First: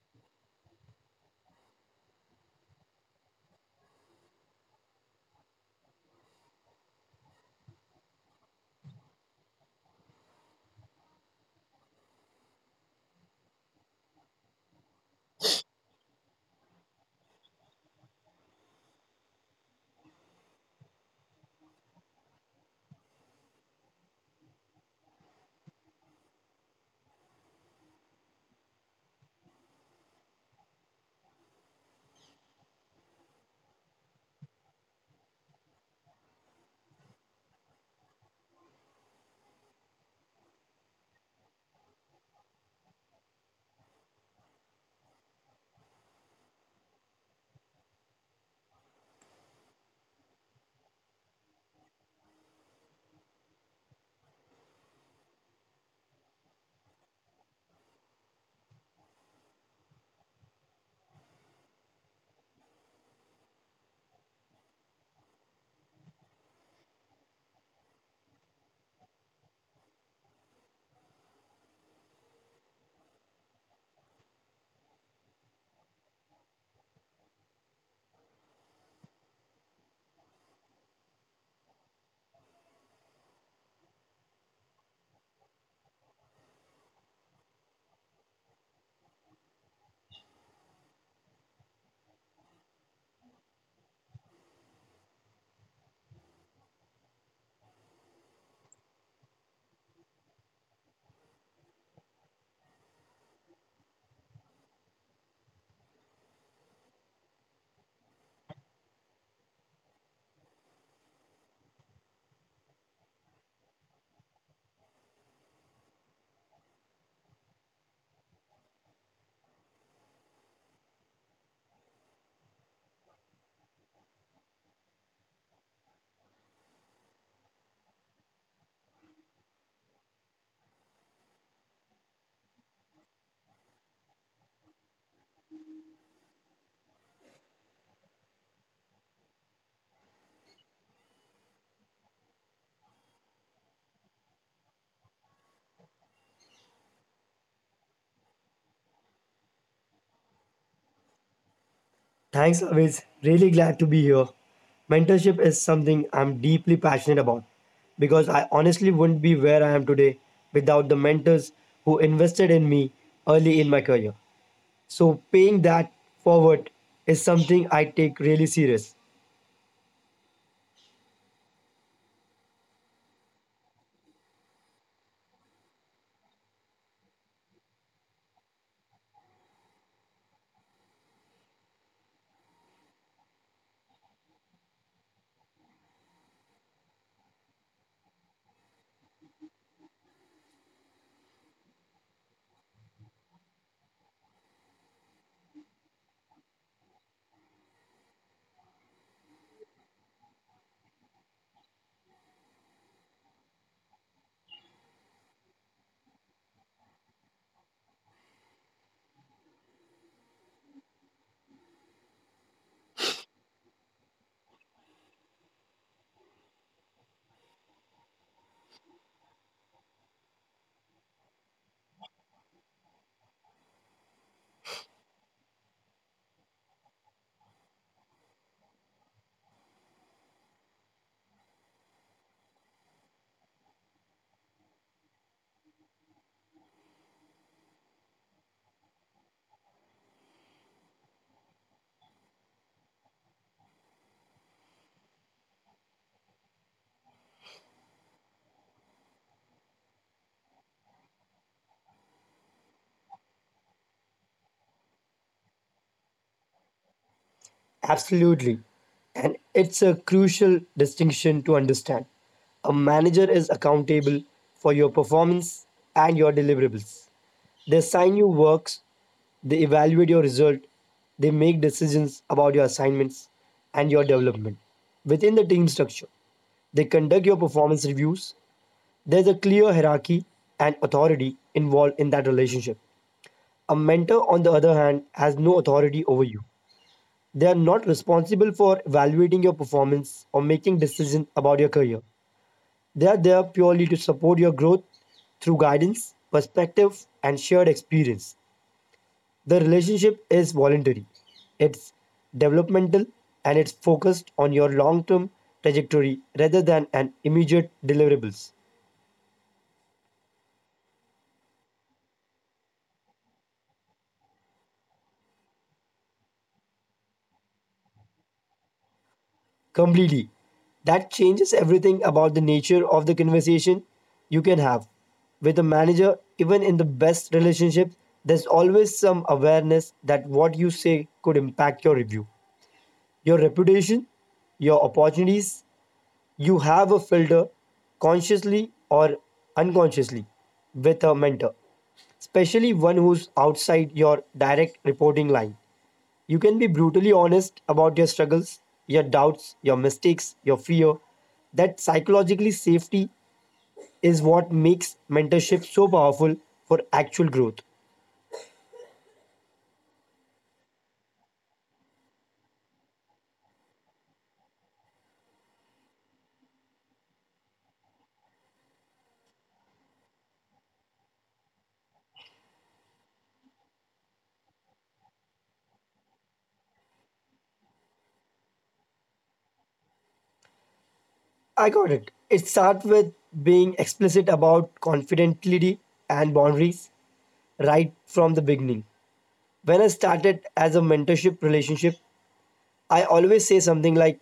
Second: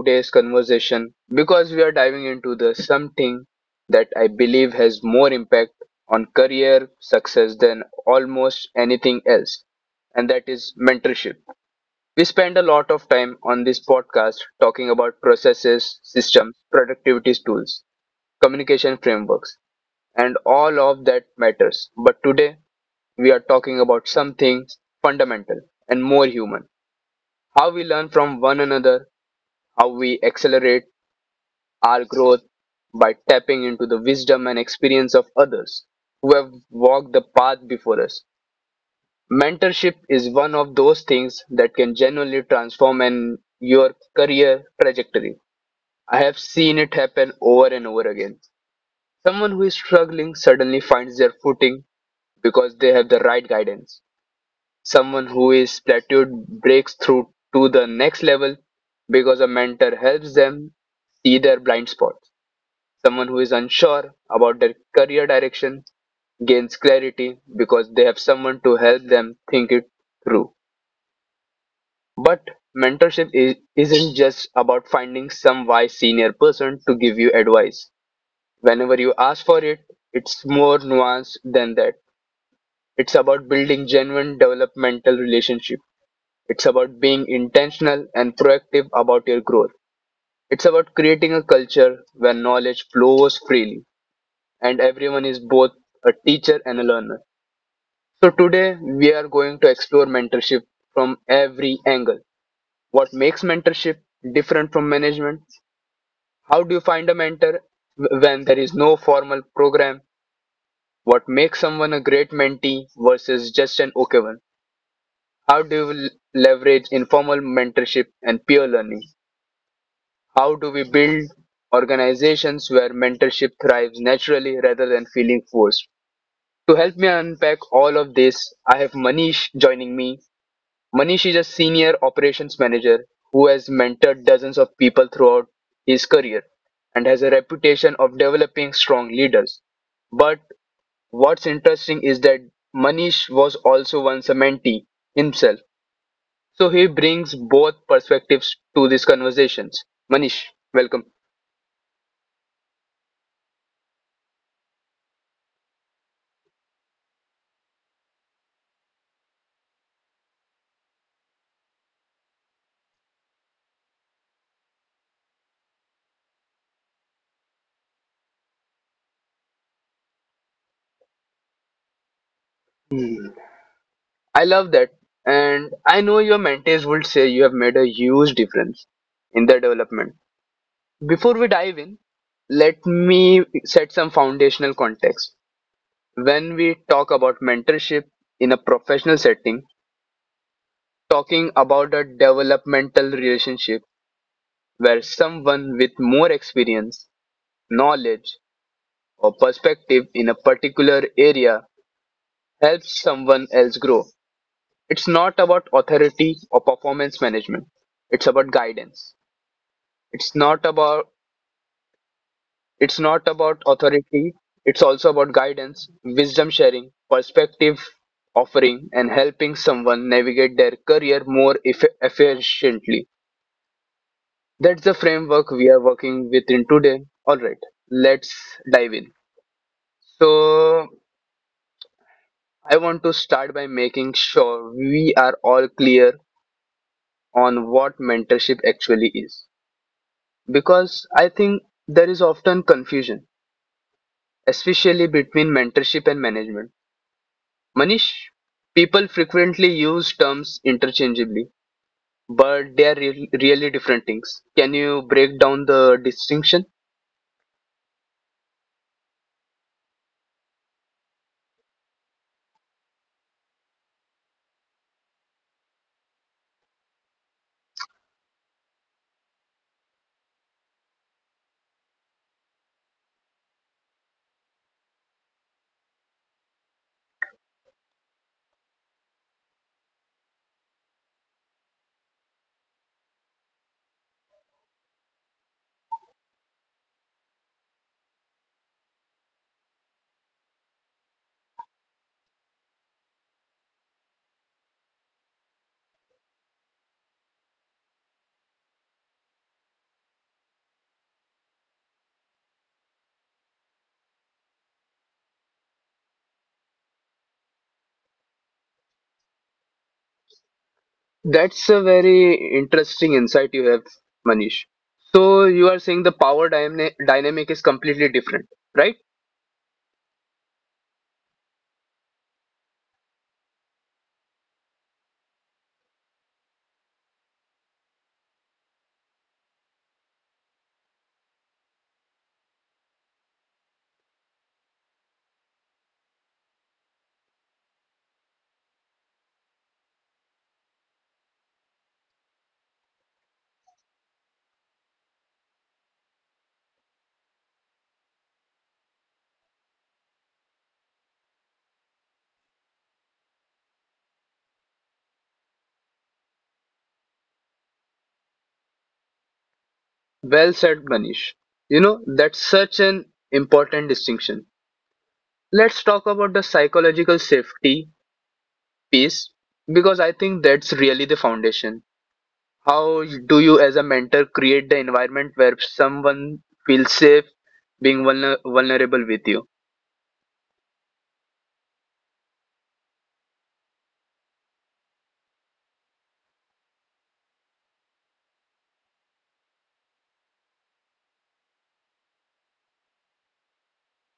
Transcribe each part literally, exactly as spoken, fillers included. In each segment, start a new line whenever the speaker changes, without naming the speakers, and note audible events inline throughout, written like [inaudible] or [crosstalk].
today's conversation because we are diving into the something that I believe has more impact on career success than almost anything else, and that is mentorship. We spend a lot of time on this podcast talking about processes, systems, productivity tools, communication frameworks, and all of that matters. But today, we are talking about something fundamental and more human. How we learn from one another, how we accelerate our growth by tapping into the wisdom and experience of others who have walked the path before us. Mentorship is one of those things that can genuinely transform an, your career trajectory. I have seen it happen over and over again. Someone who is struggling suddenly finds their footing because they have the right guidance. Someone who is plateaued breaks through to the next level because a mentor helps them see their blind spots. Someone who is unsure about their career direction gains clarity because they have someone to help them think it through. But mentorship is, isn't just about finding some wise senior person to give you advice whenever you ask for it. It's more nuanced than that. It's about building genuine developmental relationship. It's about being intentional and proactive about your growth. It's about creating a culture where knowledge flows freely and everyone is both a teacher and a learner. So, today we are going to explore mentorship from every angle. What makes mentorship different from management? How do you find a mentor w- when there is no formal program? What makes someone a great mentee versus just an okay one? How do you l- leverage informal mentorship and peer learning? How do we build organizations where mentorship thrives naturally rather than feeling forced? To help me unpack all of this, I have Manish joining me. Manish is a senior operations manager who has mentored dozens of people throughout his career and has a reputation of developing strong leaders. But what's interesting is that Manish was also once a mentee himself. So he brings both perspectives to these conversations. Manish, welcome.
Thanks, always. Really glad to be here. Mentorship is something I'm deeply passionate about because I honestly wouldn't be where I am today without the mentors who invested in me early in my career. So, paying that forward is something I take really serious.
I love that. And I know your mentees would say you have made a huge difference in their development. Before we dive in, let me set some foundational context. When we talk about mentorship in a professional setting, talking about a developmental relationship where someone with more experience, knowledge, or perspective in a particular area helps someone else grow. It's not about authority or performance management, it's about guidance. It's not about it's not about authority. It's also about guidance, wisdom sharing, perspective offering, and helping someone navigate their career more eff- efficiently. That's the framework we are working within today. All right, let's dive in. So I want to start by making sure we are all clear on what mentorship actually is, because I think there is often confusion, especially between mentorship and management. Manish, people frequently use terms interchangeably, but they are real really different things. Can you break down the distinction?
Absolutely. And it's a crucial distinction to understand. A manager is accountable for your performance and your deliverables. They assign you works, they evaluate your result, they make decisions about your assignments and your development. Within the team structure, they conduct your performance reviews. There's a clear hierarchy and authority involved in that relationship. A mentor, on the other hand, has no authority over you. They are not responsible for evaluating your performance or making decisions about your career. They are there purely to support your growth through guidance, perspective, and shared experience. The relationship is voluntary, it's developmental, and it's focused on your long term trajectory rather than an immediate deliverables.
That's a very interesting insight you have, Manish. So you are saying the power dyna- dynamic is completely different, right?
Completely. That changes everything about the nature of the conversation you can have. With a manager, even in the best relationship, there's always some awareness that what you say could impact your review, your reputation, your opportunities. You have a filter consciously or unconsciously with a mentor, especially one who's outside your direct reporting line. You can be brutally honest about your struggles, your doubts, your mistakes, your fear. That psychologically safety is what makes mentorship so powerful for actual growth.
Well said, Manish. You know, that's such an important distinction. Let's talk about the psychological safety piece because I think that's really the foundation. How do you, as a mentor, create the environment where someone feels safe being vulner- vulnerable with you?
I got it. It starts with being explicit about confidentiality and boundaries right from the beginning. When I started as a mentorship relationship, I always say something like,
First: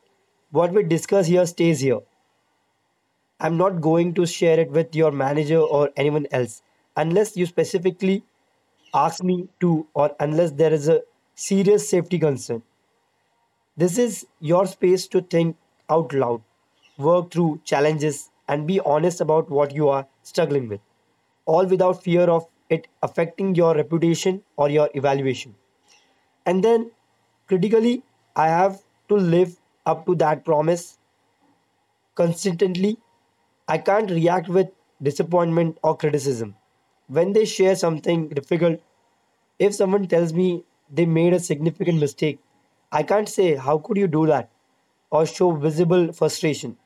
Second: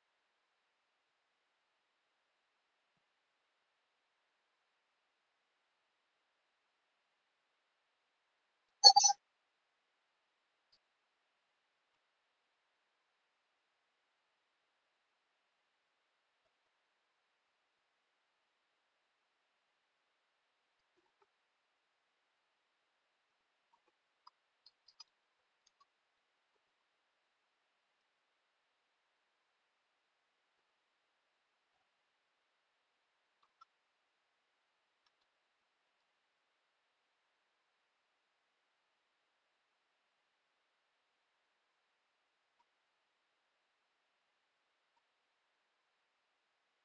what we discuss here stays here. I'm not going to share it with your manager or anyone else unless you specifically ask me to or unless there is a serious safety concern. This is your space to think out loud, work through challenges, and be honest about what you are struggling with, all without fear of it affecting your reputation or your evaluation. And then, critically, I have to live up to that promise consistently. I can't react with disappointment or criticism when they share something difficult. If someone tells me they made a significant mistake, I can't say, how could you do that? Or show visible frustration.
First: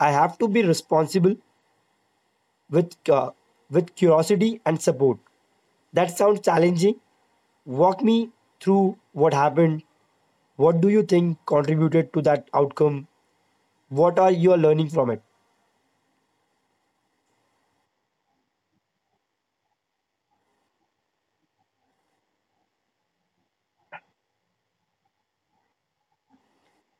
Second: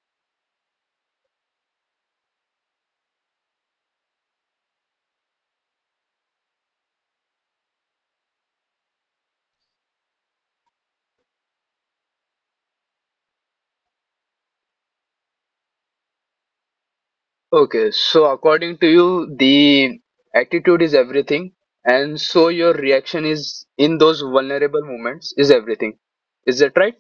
I have to be responsible with, uh, with curiosity and support. That sounds challenging. Walk me through what happened. What do you think contributed to that outcome? What are you learning from it?
Okay, so according to you, the attitude is everything, and so your reaction is in those vulnerable moments is everything. Is that right?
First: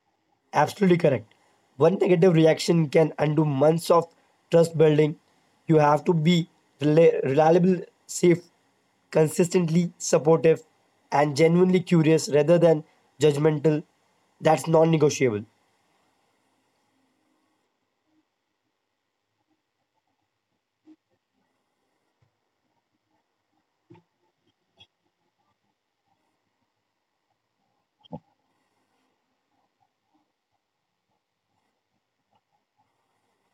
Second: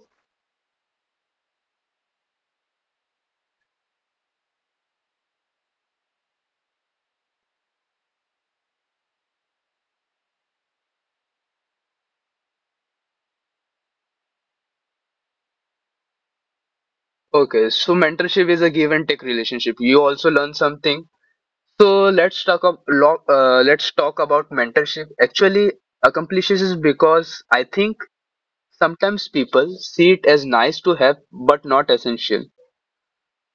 Absolutely correct. One negative reaction can undo months of trust building. You have to be rela- reliable, safe, consistently supportive, and genuinely curious rather than judgmental. That's non negotiable.
Okay, so mentorship is a give and take relationship. You also learn something. So let's talk about uh, let's talk about mentorship. Actually, accomplishes is because I think sometimes people see it as nice to have but not essential.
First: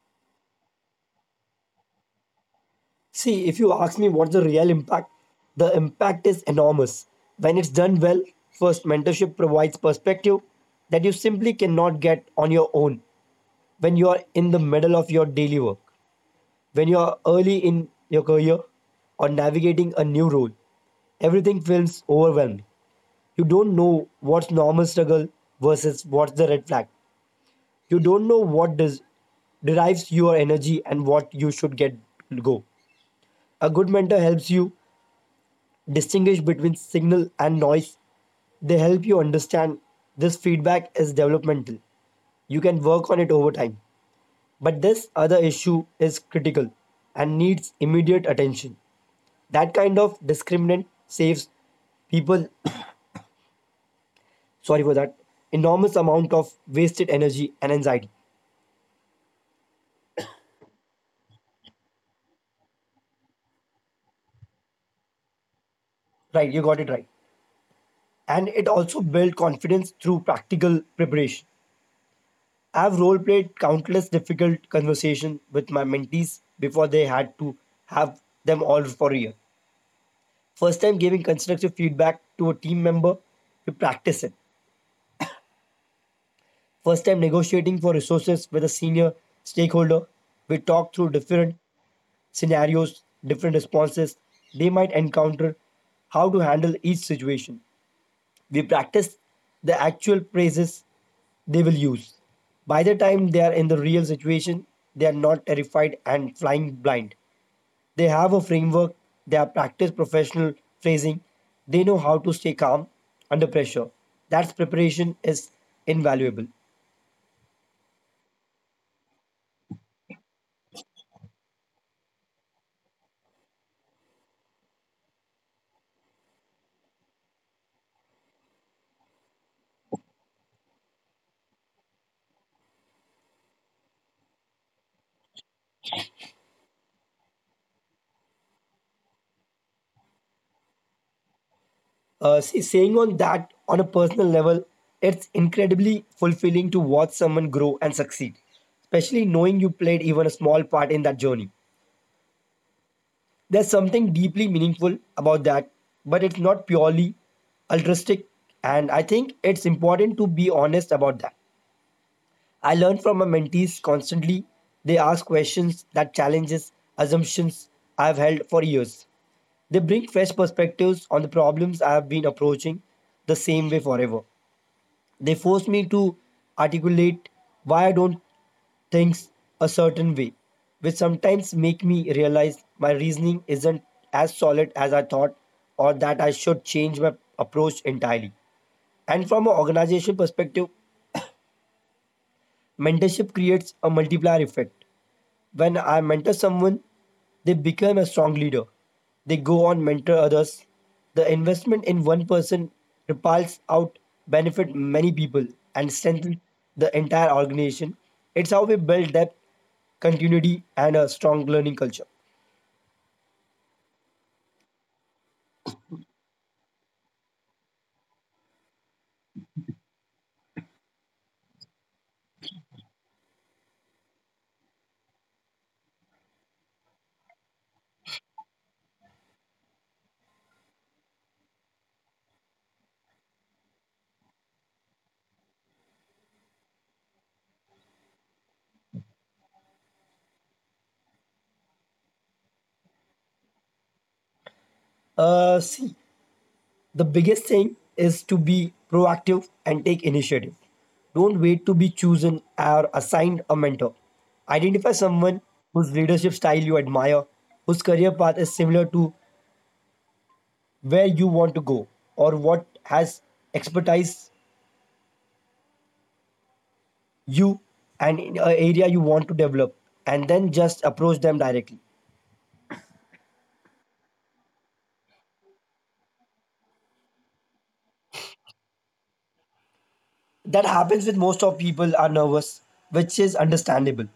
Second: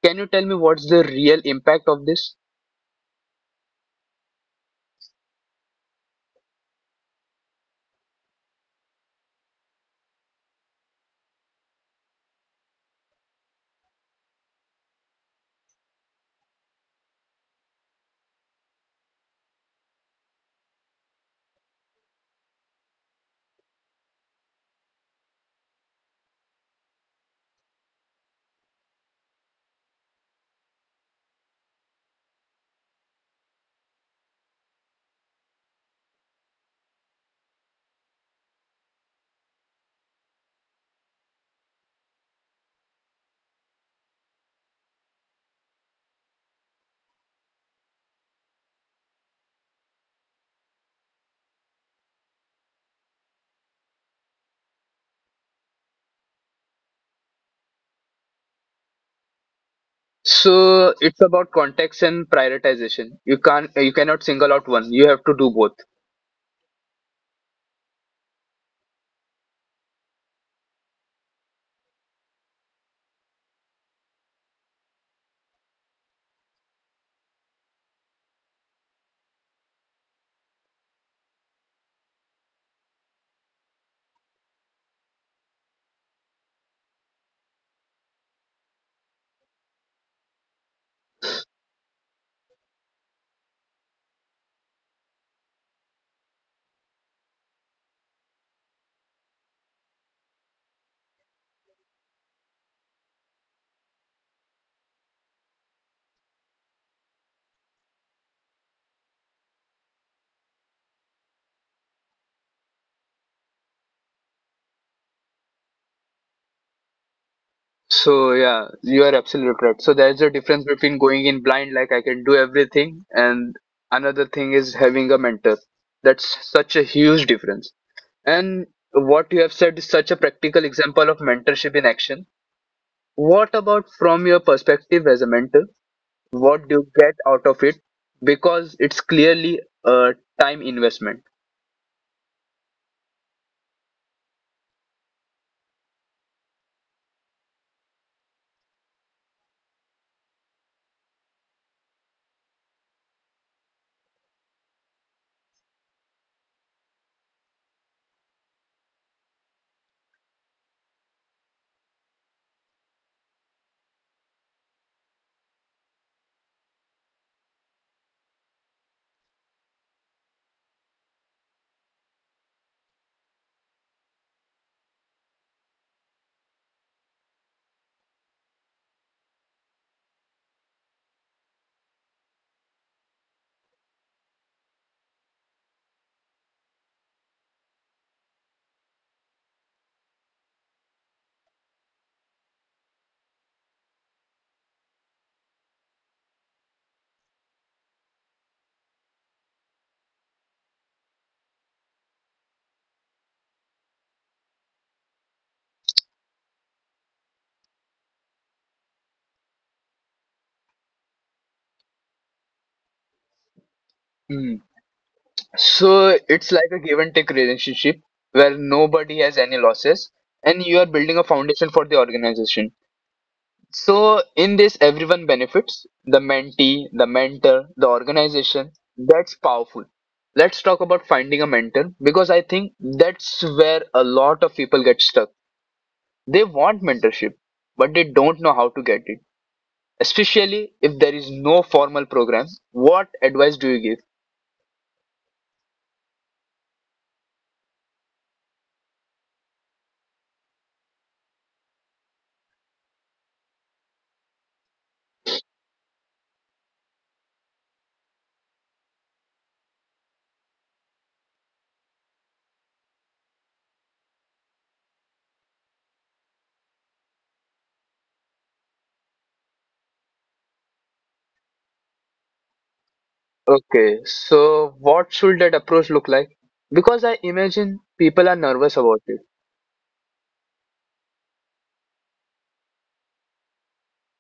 Can you tell me what's the real impact of this?
See, if you ask me what's the real impact, the impact is enormous. When it's done well, first, mentorship provides perspective that you simply cannot get on your own when you are in the middle of your daily work. When you're early in your career or navigating a new role, everything feels overwhelming. You don't know what's normal struggle versus what's the red flag. You don't know what does derives your energy and what you should get go. A good mentor helps you distinguish between signal and noise. They help you understand this feedback is developmental. You can work on it over time. But this other issue is critical and needs immediate attention. That kind of discriminant saves people, [coughs] sorry for that, enormous amount of wasted energy and anxiety.
So it's about context and prioritization. You can't you cannot single out one. You have to do both.
Right, you got it right. And it also built confidence through practical preparation. I've role played countless difficult conversations with my mentees before they had to have them all for real. First time giving constructive feedback to a team member, we practice it. First time negotiating for resources with a senior stakeholder, we talk through different scenarios, different responses they might encounter, how to handle each situation. We practice the actual phrases they will use. By the time they are in the real situation, they are not terrified and flying blind. They have a framework, they have practiced professional phrasing, they know how to stay calm under pressure. That preparation is invaluable.
So yeah, you are absolutely right. So there's a difference between going in blind like I can do everything, and another thing is having a mentor. That's such a huge difference. And what you have said is such a practical example of mentorship in action. What about from your perspective as a mentor? What do you get out of it because it's clearly a time investment?
Uh, see, saying on that on a personal level, it's incredibly fulfilling to watch someone grow and succeed, especially knowing you played even a small part in that journey. There's something deeply meaningful about that, but it's not purely altruistic, and I think it's important to be honest about that. I learn from my mentees constantly. They ask questions that challenges assumptions I've held for years. They bring fresh perspectives on the problems I have been approaching the same way forever. They force me to articulate why I don't things a certain way, which sometimes make me realize my reasoning isn't as solid as I thought or that I should change my approach entirely. And from an organization perspective, mentorship creates a multiplier effect. When I mentor someone, they become a strong leader. They go on mentor others. The investment in one person repels out benefit many people and strengthen the entire organization. It's how we build depth, continuity, and a strong learning culture.
Hmm. So it's like a give and take relationship where nobody has any losses and you are building a foundation for the organization. So in this everyone benefits, the mentee, the mentor, the organization. That's powerful. Let's talk about finding a mentor because I think that's where a lot of people get stuck. They want mentorship, but they don't know how to get it, especially if there is no formal program. What advice do you give?
Uh, see, the biggest thing is to be proactive and take initiative. Don't wait to be chosen or assigned a mentor. Identify someone whose leadership style you admire, whose career path is similar to where you want to go, or what has expertise you and in an area you want to develop, and then just approach them directly.
Okay, so what should that approach look like, because I imagine people are nervous about it?
That happens with most of people are nervous, which is understandable.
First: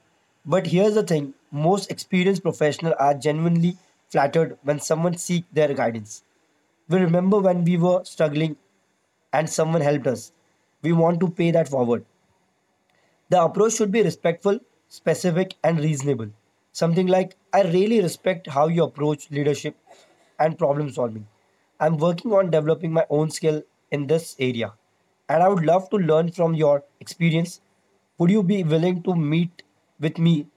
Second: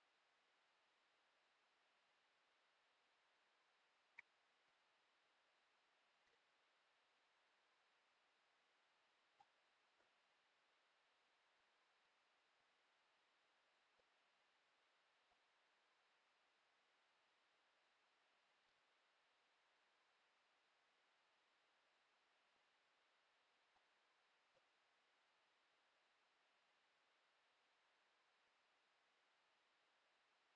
But here's the thing, most experienced professionals are genuinely flattered when someone seeks their guidance. We remember when we were struggling and someone helped us. We want to pay that forward. The approach should be respectful, specific, and reasonable. Something like, I really respect how you approach leadership and problem solving. I'm working on developing my own skill in this area, and I would love to learn from your experience. Would you be willing to meet with me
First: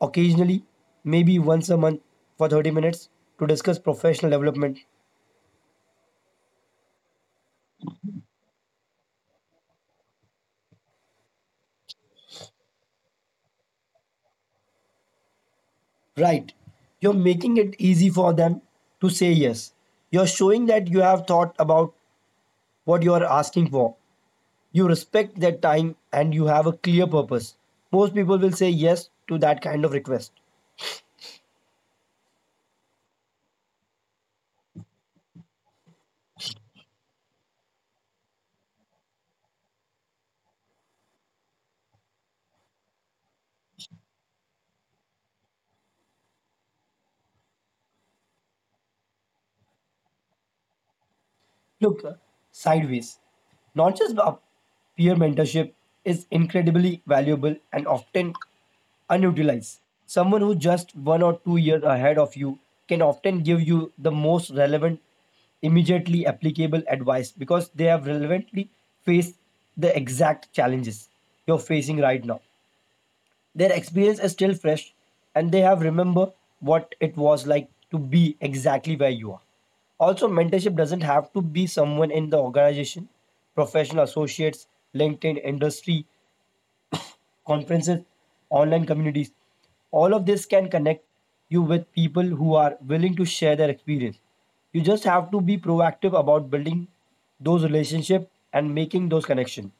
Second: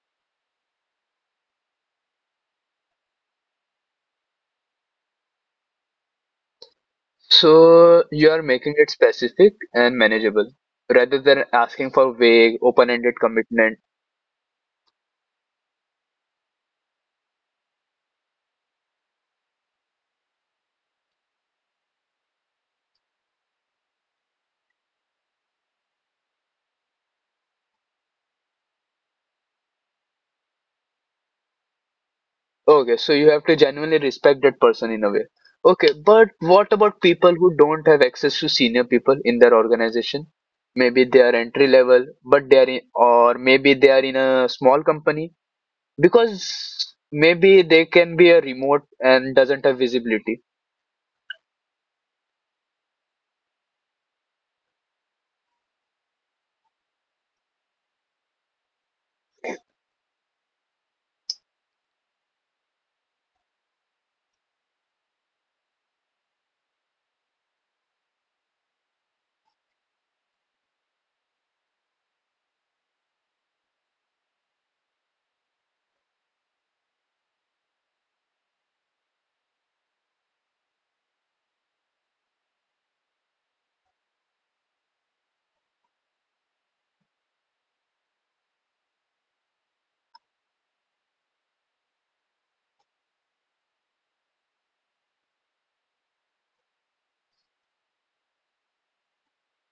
occasionally, maybe once a month for thirty minutes to discuss professional development?
So you are making it specific and manageable rather than asking for vague open-ended commitment.
Right. You're making it easy for them to say yes. You're showing that you have thought about what you are asking for. You respect that time and you have a clear purpose. Most people will say yes to that kind of request.
Okay, so you have to genuinely respect that person in a way. Okay, but what about people who don't have access to senior people in their organization? Maybe they are entry level, but they are in, or maybe they are in a small company, because maybe they can be a remote and doesn't have visibility.
Look, uh, sideways. Not just up- peer mentorship is incredibly valuable and often unutilized. Someone who just one or two years ahead of you can often give you the most relevant, immediately applicable advice because they have relevantly faced the exact challenges you're facing right now. Their experience is still fresh and they have remember what it was like to be exactly where you are. Also, mentorship doesn't have to be someone in the organization, professional associates, LinkedIn, industry, conferences, online communities. All of this can connect you with people who are willing to share their experience. You just have to be proactive about building those relationships and making those connections.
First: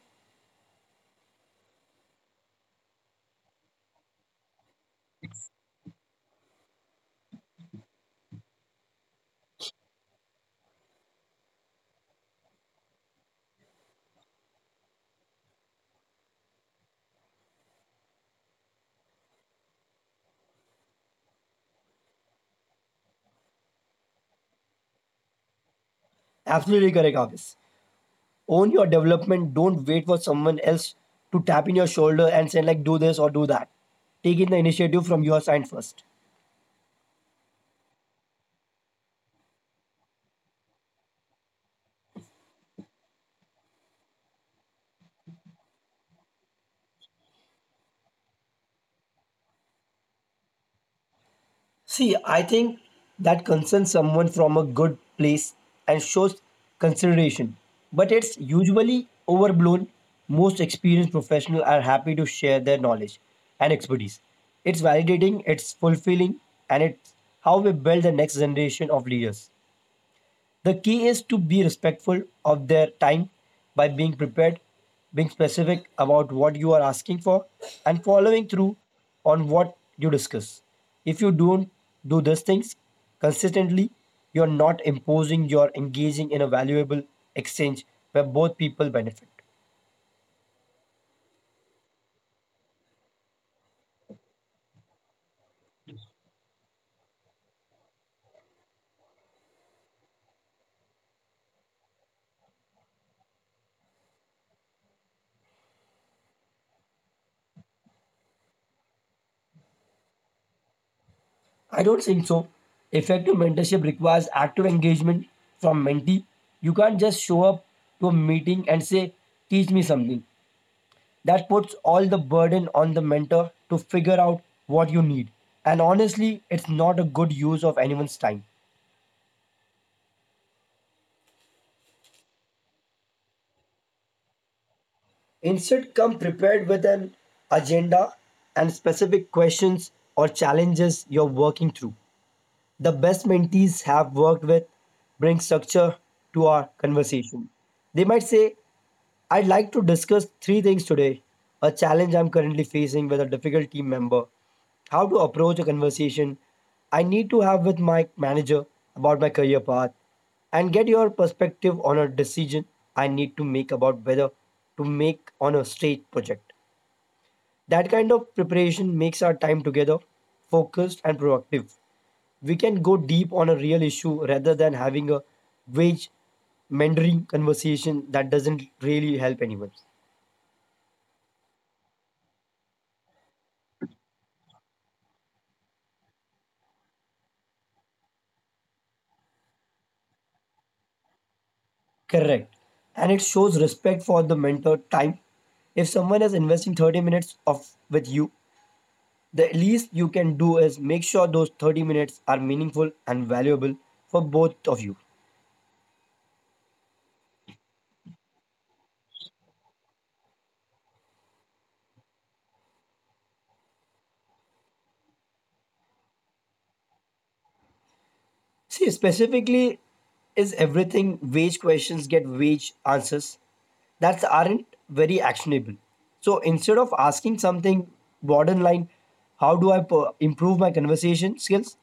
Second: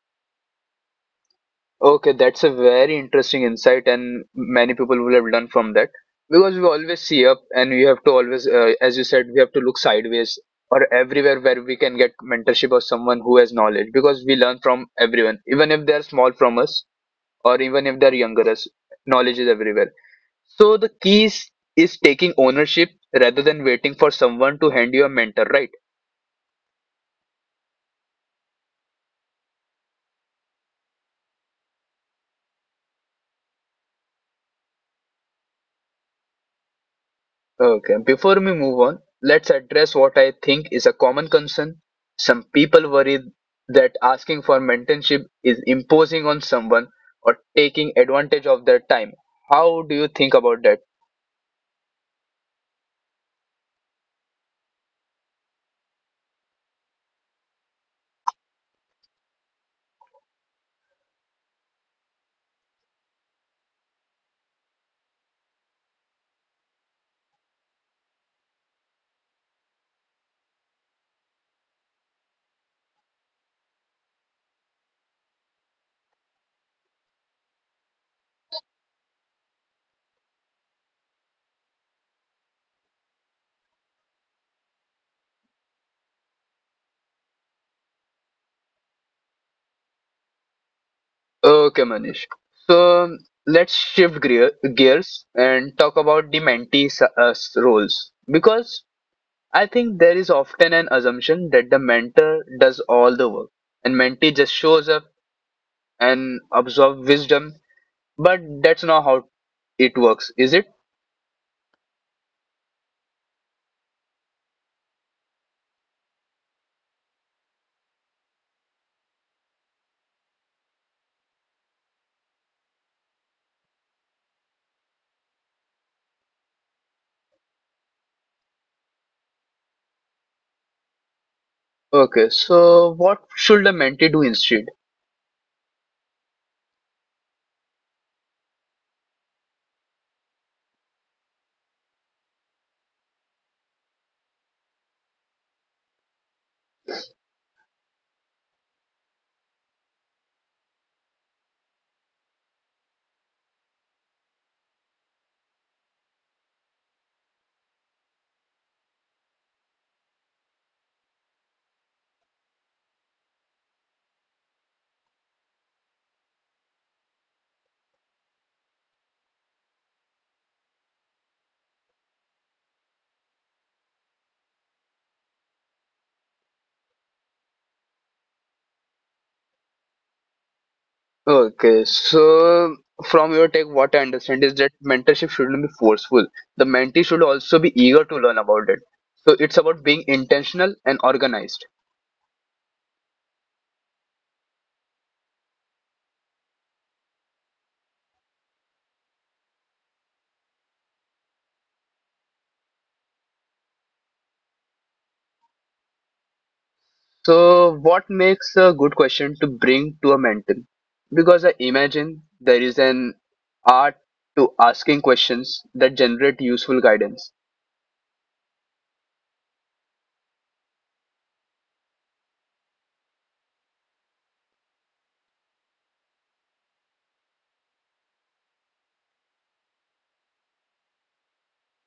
Okay, that's a very interesting insight and many people will have learned from that, because we always see up and we have to always, uh, as you said, we have to look sideways or everywhere where we can get mentorship or someone who has knowledge, because we learn from everyone even if they're small from us or even if they're younger us. Knowledge is everywhere. So the key is, is taking ownership rather than waiting for someone to hand you a mentor, right?
Absolutely correct, Abis. Own your development. Don't wait for someone else to tap in your shoulder and say like do this or do that. Take in the initiative from your side first.
Okay, before we move on, let's address what I think is a common concern. Some people worry that asking for mentorship is imposing on someone or taking advantage of their time. How do you think about that?
See, I think that concerns someone from a good place and shows consideration. But it's usually overblown. Most experienced professionals are happy to share their knowledge and expertise. It's validating, it's fulfilling, and it's how we build the next generation of leaders. The key is to be respectful of their time by being prepared, being specific about what you are asking for, and following through on what you discuss. If you don't do these things consistently, you're not imposing, you're engaging in a valuable exchange where both people benefit.
Okay, Manish. So um, let's shift gear, gears and talk about the mentee s- uh, s- roles, because I think there is often an assumption that the mentor does all the work and mentee just shows up and absorbs wisdom. But that's not how it works, is it?
I don't think so. Effective mentorship requires active engagement from mentee. You can't just show up to a meeting and say, teach me something. That puts all the burden on the mentor to figure out what you need. And honestly, it's not a good use of anyone's time.
Okay, so what should the mentee do instead?
Instead, come prepared with an agenda and specific questions or challenges you're working through. The best mentees have worked with bring structure to our conversation. They might say, I'd like to discuss three things today: a challenge I'm currently facing with a difficult team member, how to approach a conversation I need to have with my manager about my career path, and get your perspective on a decision I need to make about whether to make on a stage project. That kind of preparation makes our time together focused and productive. We can go deep on a real issue rather than having a wage mentoring conversation that doesn't really help anyone.
Okay, so from your take, what I understand is that mentorship shouldn't be forceful. The mentee should also be eager to learn about it. So it's about being intentional and organized.
Correct. And it shows respect for the mentor time. If someone is investing thirty minutes of with you, the least you can do is make sure those thirty minutes are meaningful and valuable for both of you.
So what makes a good question to bring to a mentor? Because I imagine there is an art to asking questions that generate useful guidance.
See, specifically, is everything wage questions get wage answers that aren't very actionable. So instead of asking something borderline, how do I per- improve my conversation skills,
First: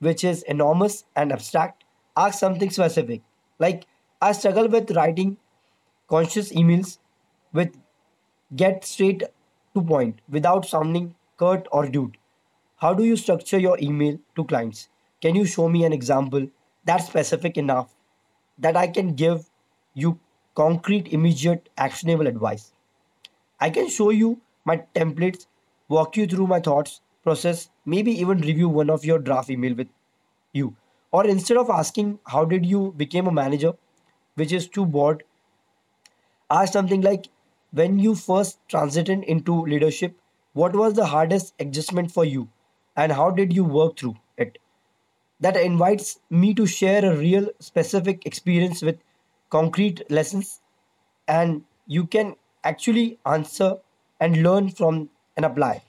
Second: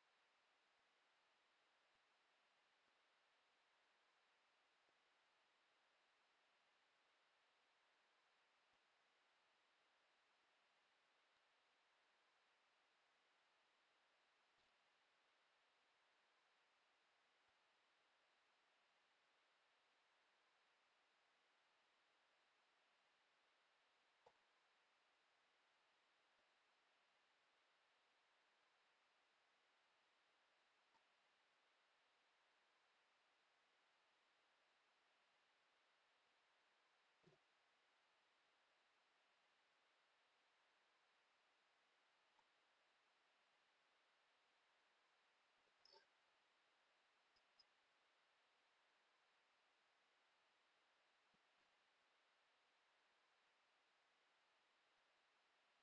which is enormous and abstract, ask something specific. Like, I struggle with writing conscious emails with get straight to point without sounding curt or rude. How do you structure your email to clients? Can you show me an example that's specific enough that I can give you concrete, immediate, actionable advice? I can show you my templates, walk you through my thoughts, process, maybe even review one of your draft email with you. Or instead of asking, "How did you become a manager?" which is too broad, ask something like when you first transited into leadership, what was the hardest adjustment for you and how did you work through it? That invites me to share a real specific experience with concrete lessons and you can actually answer and learn from and apply,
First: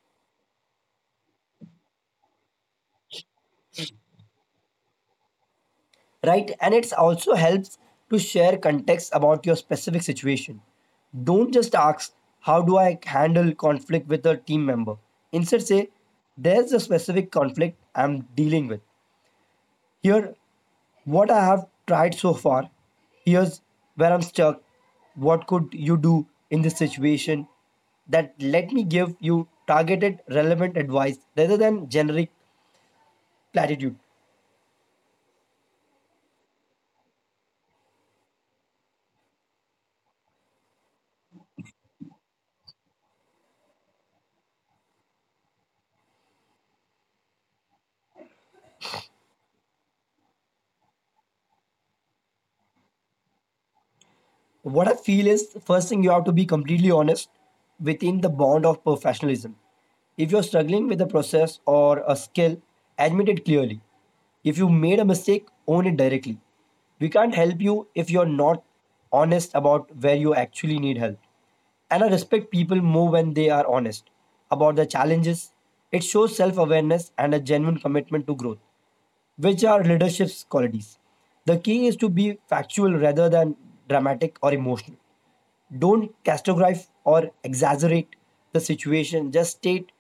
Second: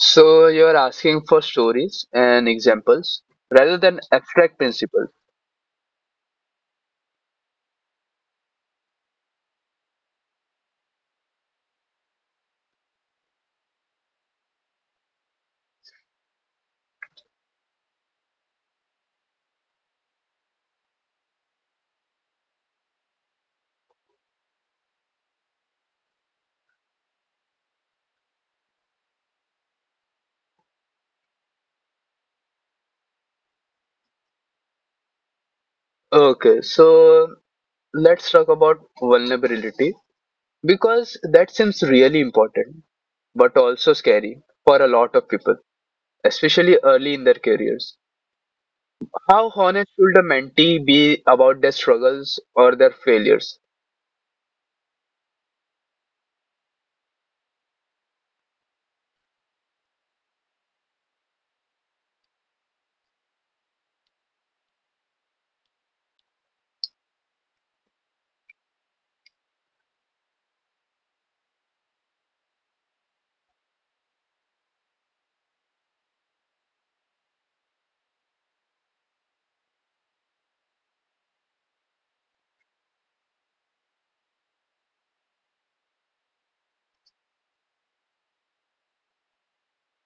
So you're asking for stories and examples rather than abstract principles.
right? And it also helps to share context about your specific situation. Don't just ask, "How do I handle conflict with a team member?" Instead, say, "There's a specific conflict I'm dealing with. Here, what I have tried so far. Here's where I'm stuck. What could you do in this situation?" That let me give you targeted, relevant advice rather than generic platitude.
Okay, so let's talk about vulnerability, because that seems really important but also scary for a lot of people, especially early in their careers. How honest should a mentee be about their struggles or their failures?
What I feel is first thing you have to be completely honest within the bound of professionalism. If you're struggling with a process or a skill, admit it clearly. If you made a mistake, own it directly. We can't help you if you're not honest about where you actually need help. And I respect people more when they are honest about their challenges. It shows self awareness and a genuine commitment to growth, which are leadership's qualities. The key is to be factual rather than dramatic or emotional. Don't categorize or exaggerate the situation. Just state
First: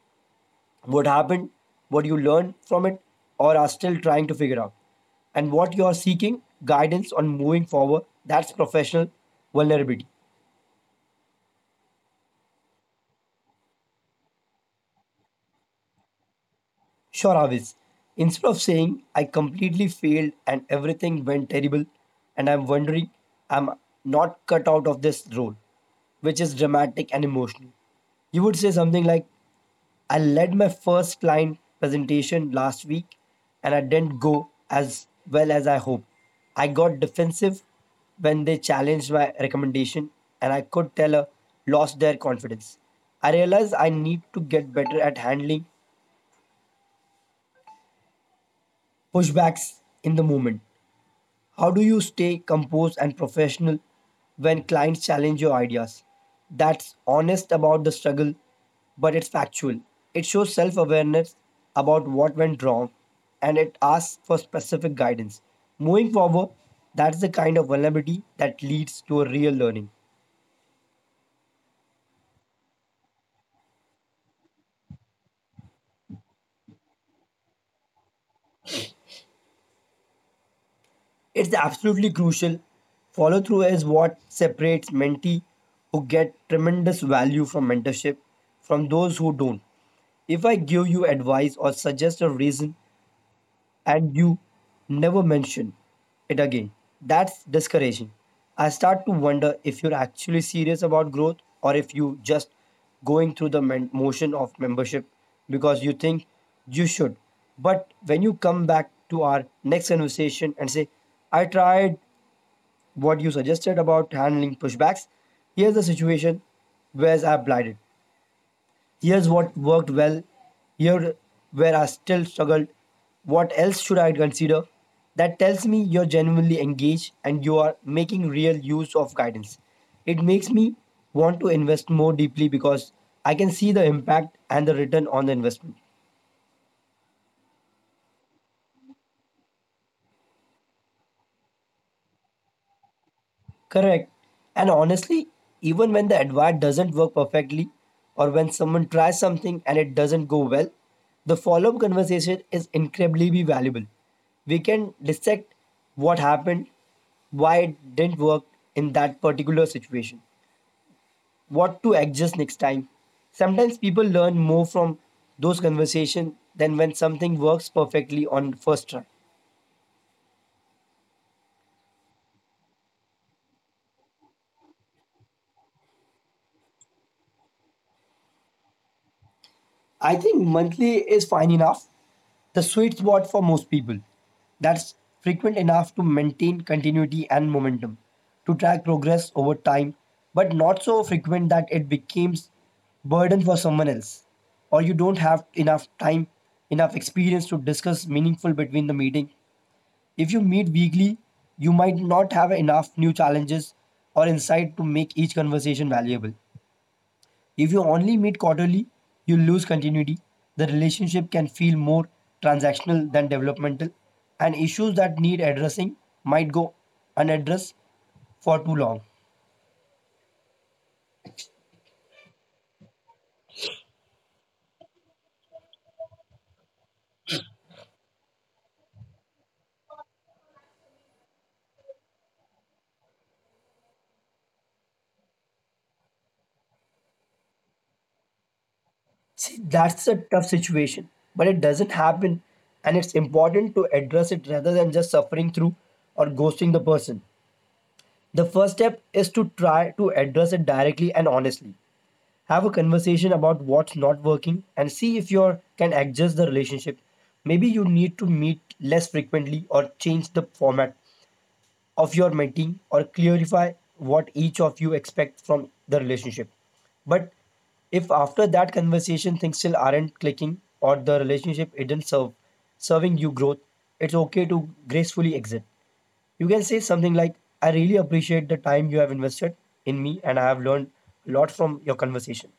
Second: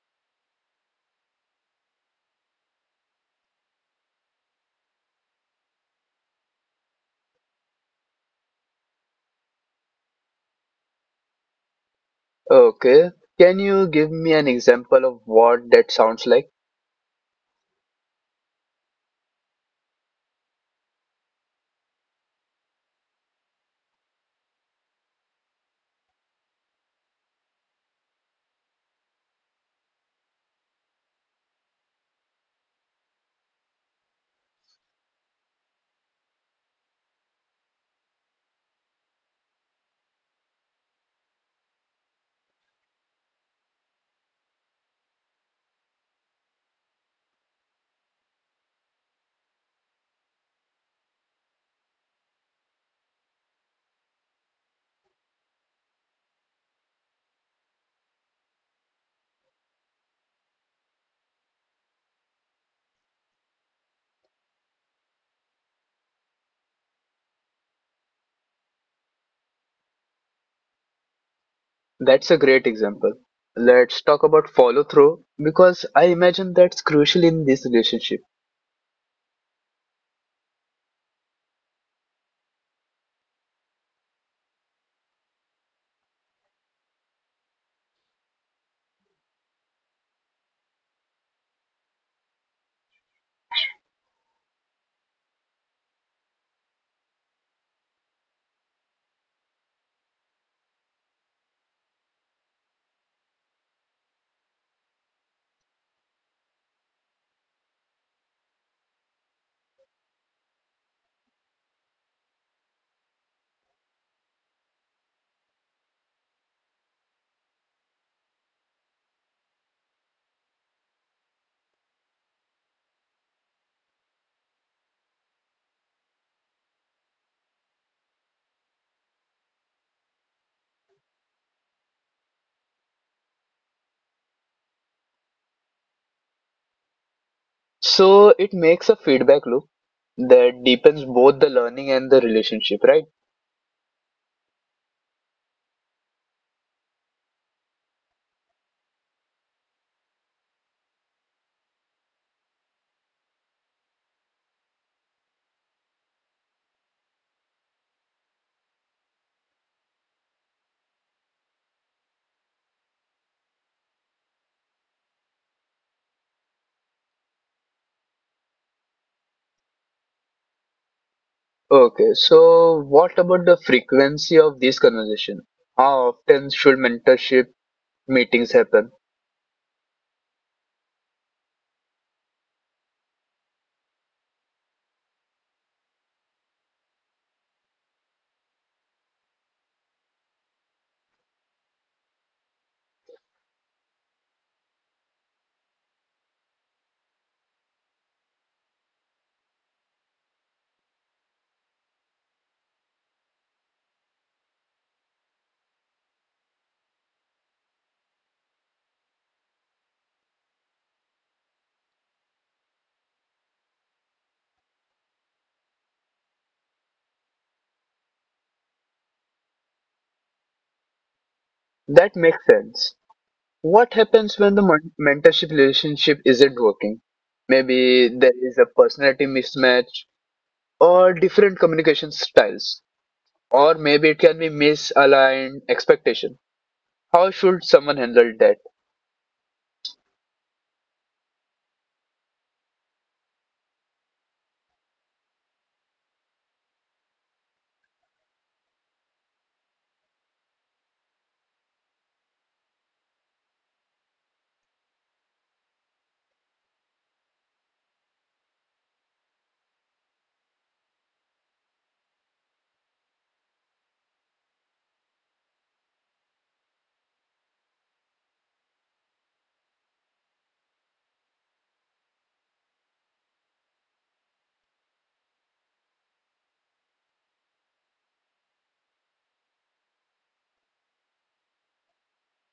what happened, what you learned from it, or are still trying to figure out, and what you are seeking guidance on moving forward. That's professional vulnerability.
Okay, can you give me an example of what that sounds like?
Sure, Avis. Instead of saying, "I completely failed and everything went terrible, and I'm wondering I'm not cut out of this role," which is dramatic and emotional, you would say something like, "I led my first client presentation last week and I didn't go as well as I hoped. I got defensive when they challenged my recommendation, and I could tell I lost their confidence. I realized I need to get better at handling pushbacks in the moment. How do you stay composed and professional when clients challenge your ideas?" That's honest about the struggle, but it's factual. It shows self awareness about what went wrong and it asks for specific guidance. Moving forward, that's the kind of vulnerability that leads to a real learning.
That's a great example. Let's talk about follow through because I imagine that's crucial in this relationship.
It's absolutely crucial. Follow through is what separates mentee who get tremendous value from mentorship from those who don't. If I give you advice or suggest a reason and you never mention it again, that's discouraging. I start to wonder if you're actually serious about growth or if you just going through the men- motion of membership because you think you should. But when you come back to our next conversation and say, "I tried what you suggested about handling pushbacks. Here's the situation where I blinded. Here's what worked well. Here where I still struggled. What else should I consider?" That tells me you're genuinely engaged and you are making real use of guidance. It makes me want to invest more deeply because I can see the impact and the return on the investment.
So it makes a feedback loop that deepens both the learning and the relationship, right?
Correct. And honestly, even when the advice doesn't work perfectly, or when someone tries something and it doesn't go well, the follow up conversation is incredibly valuable. We can dissect what happened, why it didn't work in that particular situation, what to adjust next time. Sometimes people learn more from those conversations than when something works perfectly on first try.
Okay, so what about the frequency of this conversation? How often should mentorship meetings happen?
I think monthly is fine enough, the sweet spot for most people. That's frequent enough to maintain continuity and momentum, to track progress over time, but not so frequent that it becomes burden for someone else, or you don't have enough time, enough experience to discuss meaningful between the meeting. If you meet weekly, you might not have enough new challenges or insight to make each conversation valuable. If you only meet quarterly, you lose continuity. The relationship can feel more transactional than developmental, and issues that need addressing might go unaddressed for too long.
That makes sense. What happens when the men- mentorship relationship isn't working? Maybe there is a personality mismatch or different communication styles, or maybe it can be misaligned expectation. How should someone handle that?
See, that's a tough situation, but it doesn't happen, and it's important to address it rather than just suffering through or ghosting the person. The first step is to try to address it directly and honestly. Have a conversation about what's not working and see if you can adjust the relationship. Maybe you need to meet less frequently or change the format of your meeting or clarify what each of you expect from the relationship. But if after that conversation things still aren't clicking or the relationship isn't serve, serving you growth, it's okay to gracefully exit. You can say something like, "I really appreciate the time you have invested in me and I have learned a lot from your conversation.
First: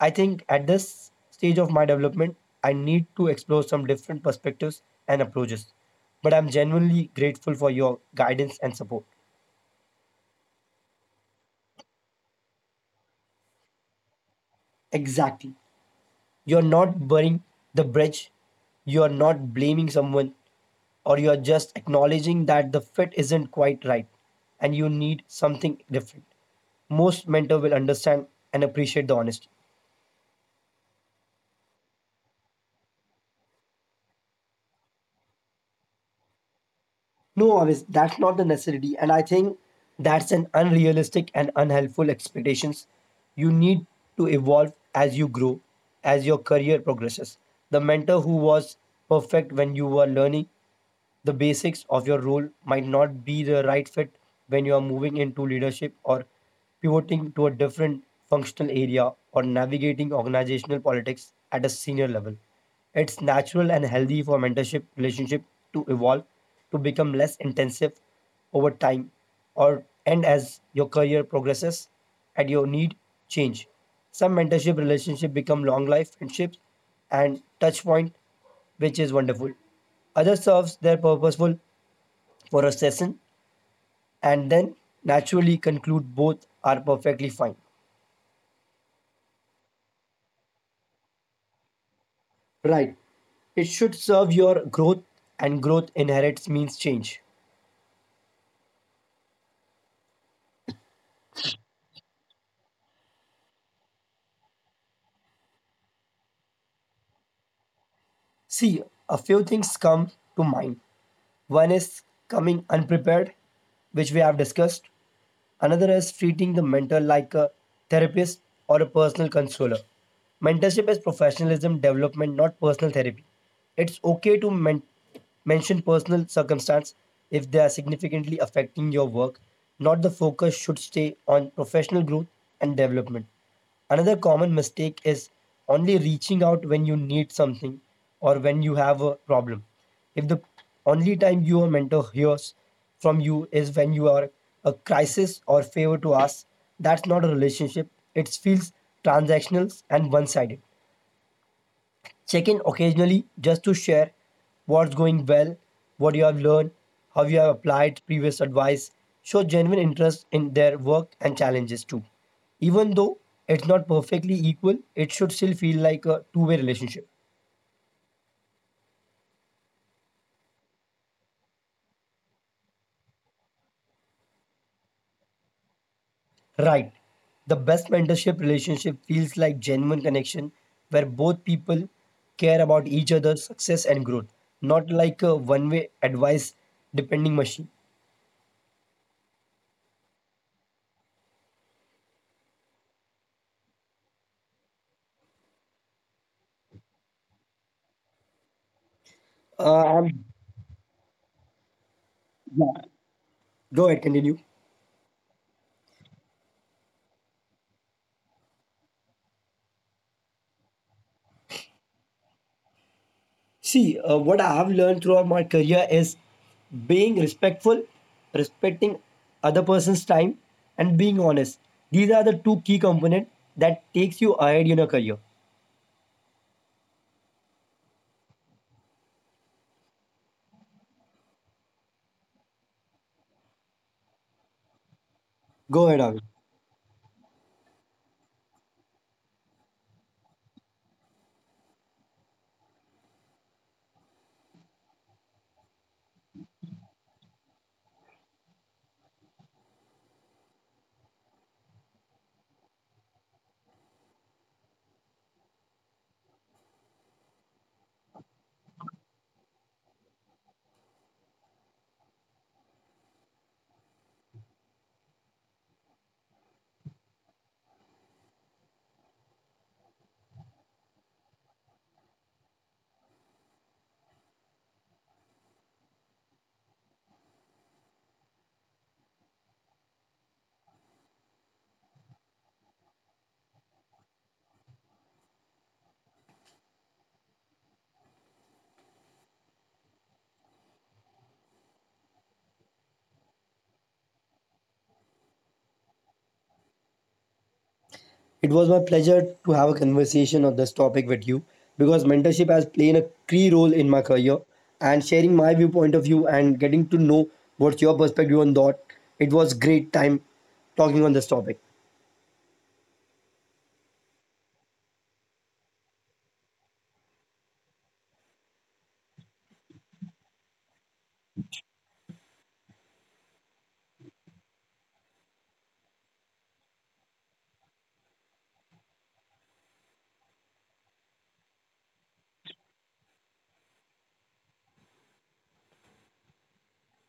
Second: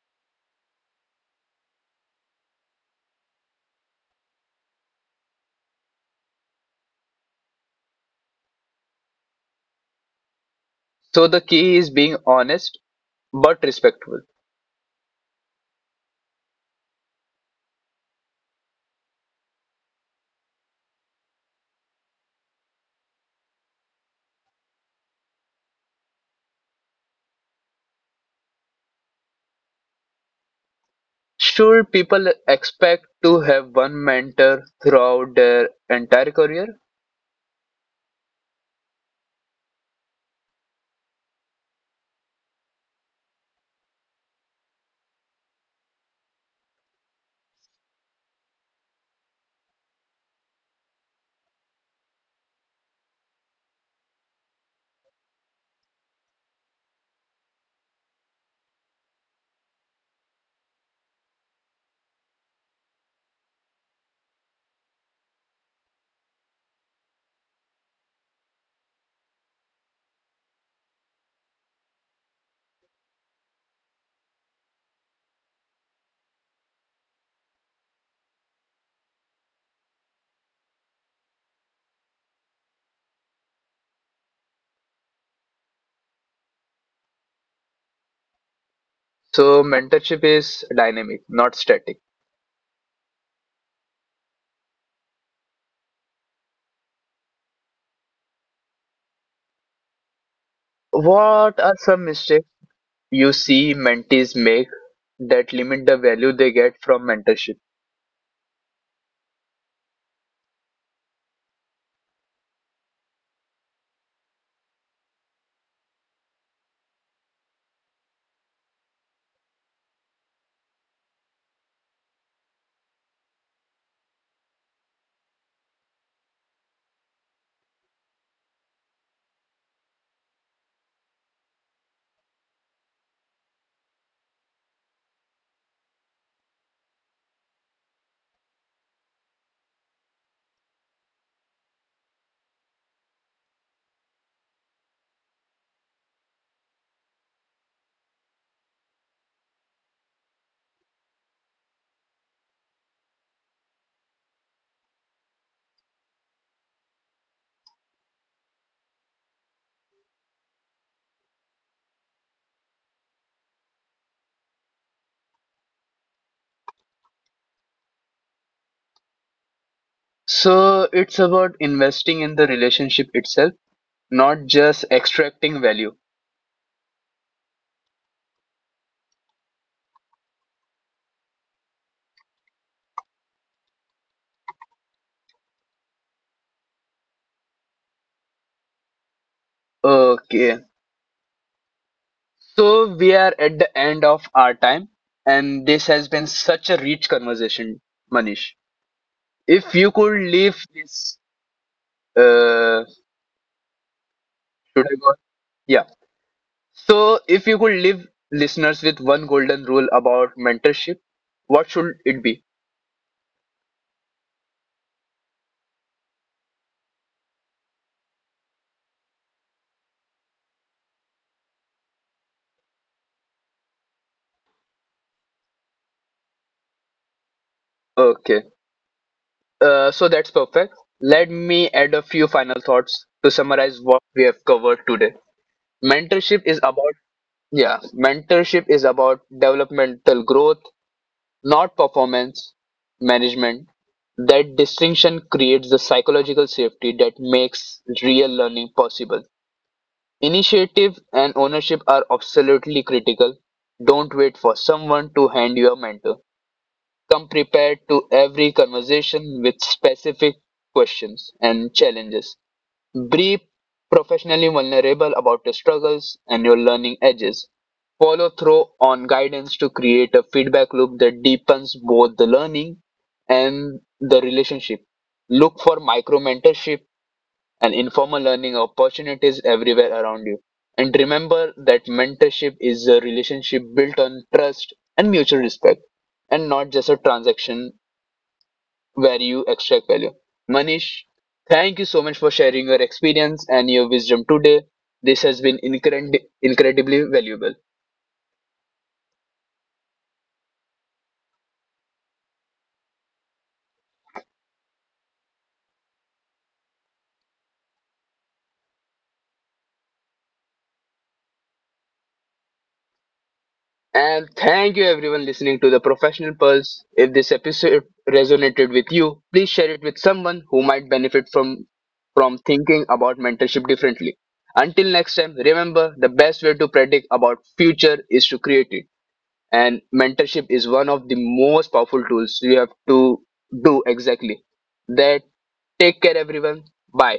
I think at this stage of my development, I need to explore some different perspectives and approaches. But I'm genuinely grateful for your guidance and support."
So the key is being honest but respectful.
Exactly. You're not burning the bridge, you're not blaming someone, or you're just acknowledging that the fit isn't quite right and you need something different. Most mentor will understand and appreciate the honesty.
Should people expect to have one mentor throughout their entire career?
No, Avis, that's not the necessity. And I think that's an unrealistic and unhelpful expectations. You need to evolve as you grow, as your career progresses. The mentor who was perfect when you were learning the basics of your role might not be the right fit when you are moving into leadership or pivoting to a different functional area or navigating organizational politics at a senior level. It's natural and healthy for mentorship relationship to evolve to become less intensive over time or and as your career progresses and your need change. Some mentorship relationship become long life friendships and touch point, which is wonderful. Others serves their purposeful for a session and then naturally conclude, both are perfectly fine.
So mentorship is dynamic, not static.
Right. It should serve your growth, and growth inherits means change.
What are some mistakes you see mentees make that limit the value they get from mentorship?
See, a few things come to mind. One is coming unprepared, which we have discussed. Another is treating the mentor like a therapist or a personal consoler. Mentorship is professionalism development, not personal therapy. It's okay to men- mention personal circumstance if they are significantly affecting your work. Not the focus should stay on professional growth and development. Another common mistake is only reaching out when you need something or when you have a problem. If the only time your mentor hears from you is when you are a crisis or favor to ask, that's not a relationship. It feels transactional and one sided. Check in occasionally just to share what's going well, what you have learned, how you have applied previous advice. Show genuine interest in their work and challenges too. Even though it's not perfectly equal, it should still feel like a two way relationship.
So it's about investing in the relationship itself, not just extracting value.
Right. The best mentorship relationship feels like genuine connection where both people care about each other's success and growth, not like a one way advice depending machine.
Okay. So we are at the end of our time, and this has been such a rich conversation, Manish. If
Uh,
you could
I'm-
leave this, uh,
go ahead, continue.
should I go? Yeah. So if you could leave listeners with one golden rule about mentorship, what should it be?
See, uh, what I've learned throughout my career is being respectful, respecting other person's time, and being honest. These are the two key components that takes you ahead in your career.
Okay. Uh, so that's perfect. Let me add a few final thoughts to summarize what we have covered today.
Go ahead, Avi.
Mentorship is about yeah, Mentorship is about developmental growth, not performance management. That distinction creates the psychological safety that makes real learning possible. Initiative and ownership are absolutely critical. Don't wait for someone to hand you a mentor. Come prepared to every conversation with specific questions and challenges. Be professionally vulnerable about your struggles and your learning edges. Follow through on guidance to create a feedback loop that deepens both the learning and the relationship. Look for micro mentorship and informal learning opportunities everywhere around you. And remember that mentorship is a relationship built on trust and mutual respect and not just a transaction where you extract value. Manish, thank you so much for sharing your experience and your wisdom today. This has been incred- incredibly valuable.
It was my pleasure to have a conversation on this topic with you because mentorship has played a key role in my career and sharing my viewpoint of view and getting to know what's your perspective on that. It was great time talking on this topic.
And thank you everyone listening to the Professional Pulse. If this episode resonated with you, please share it with someone who might benefit from from thinking about mentorship differently. Until next time, remember the best way to predict about future is to create it, and mentorship is one of the most powerful tools you have to do exactly that. Take care everyone. Bye.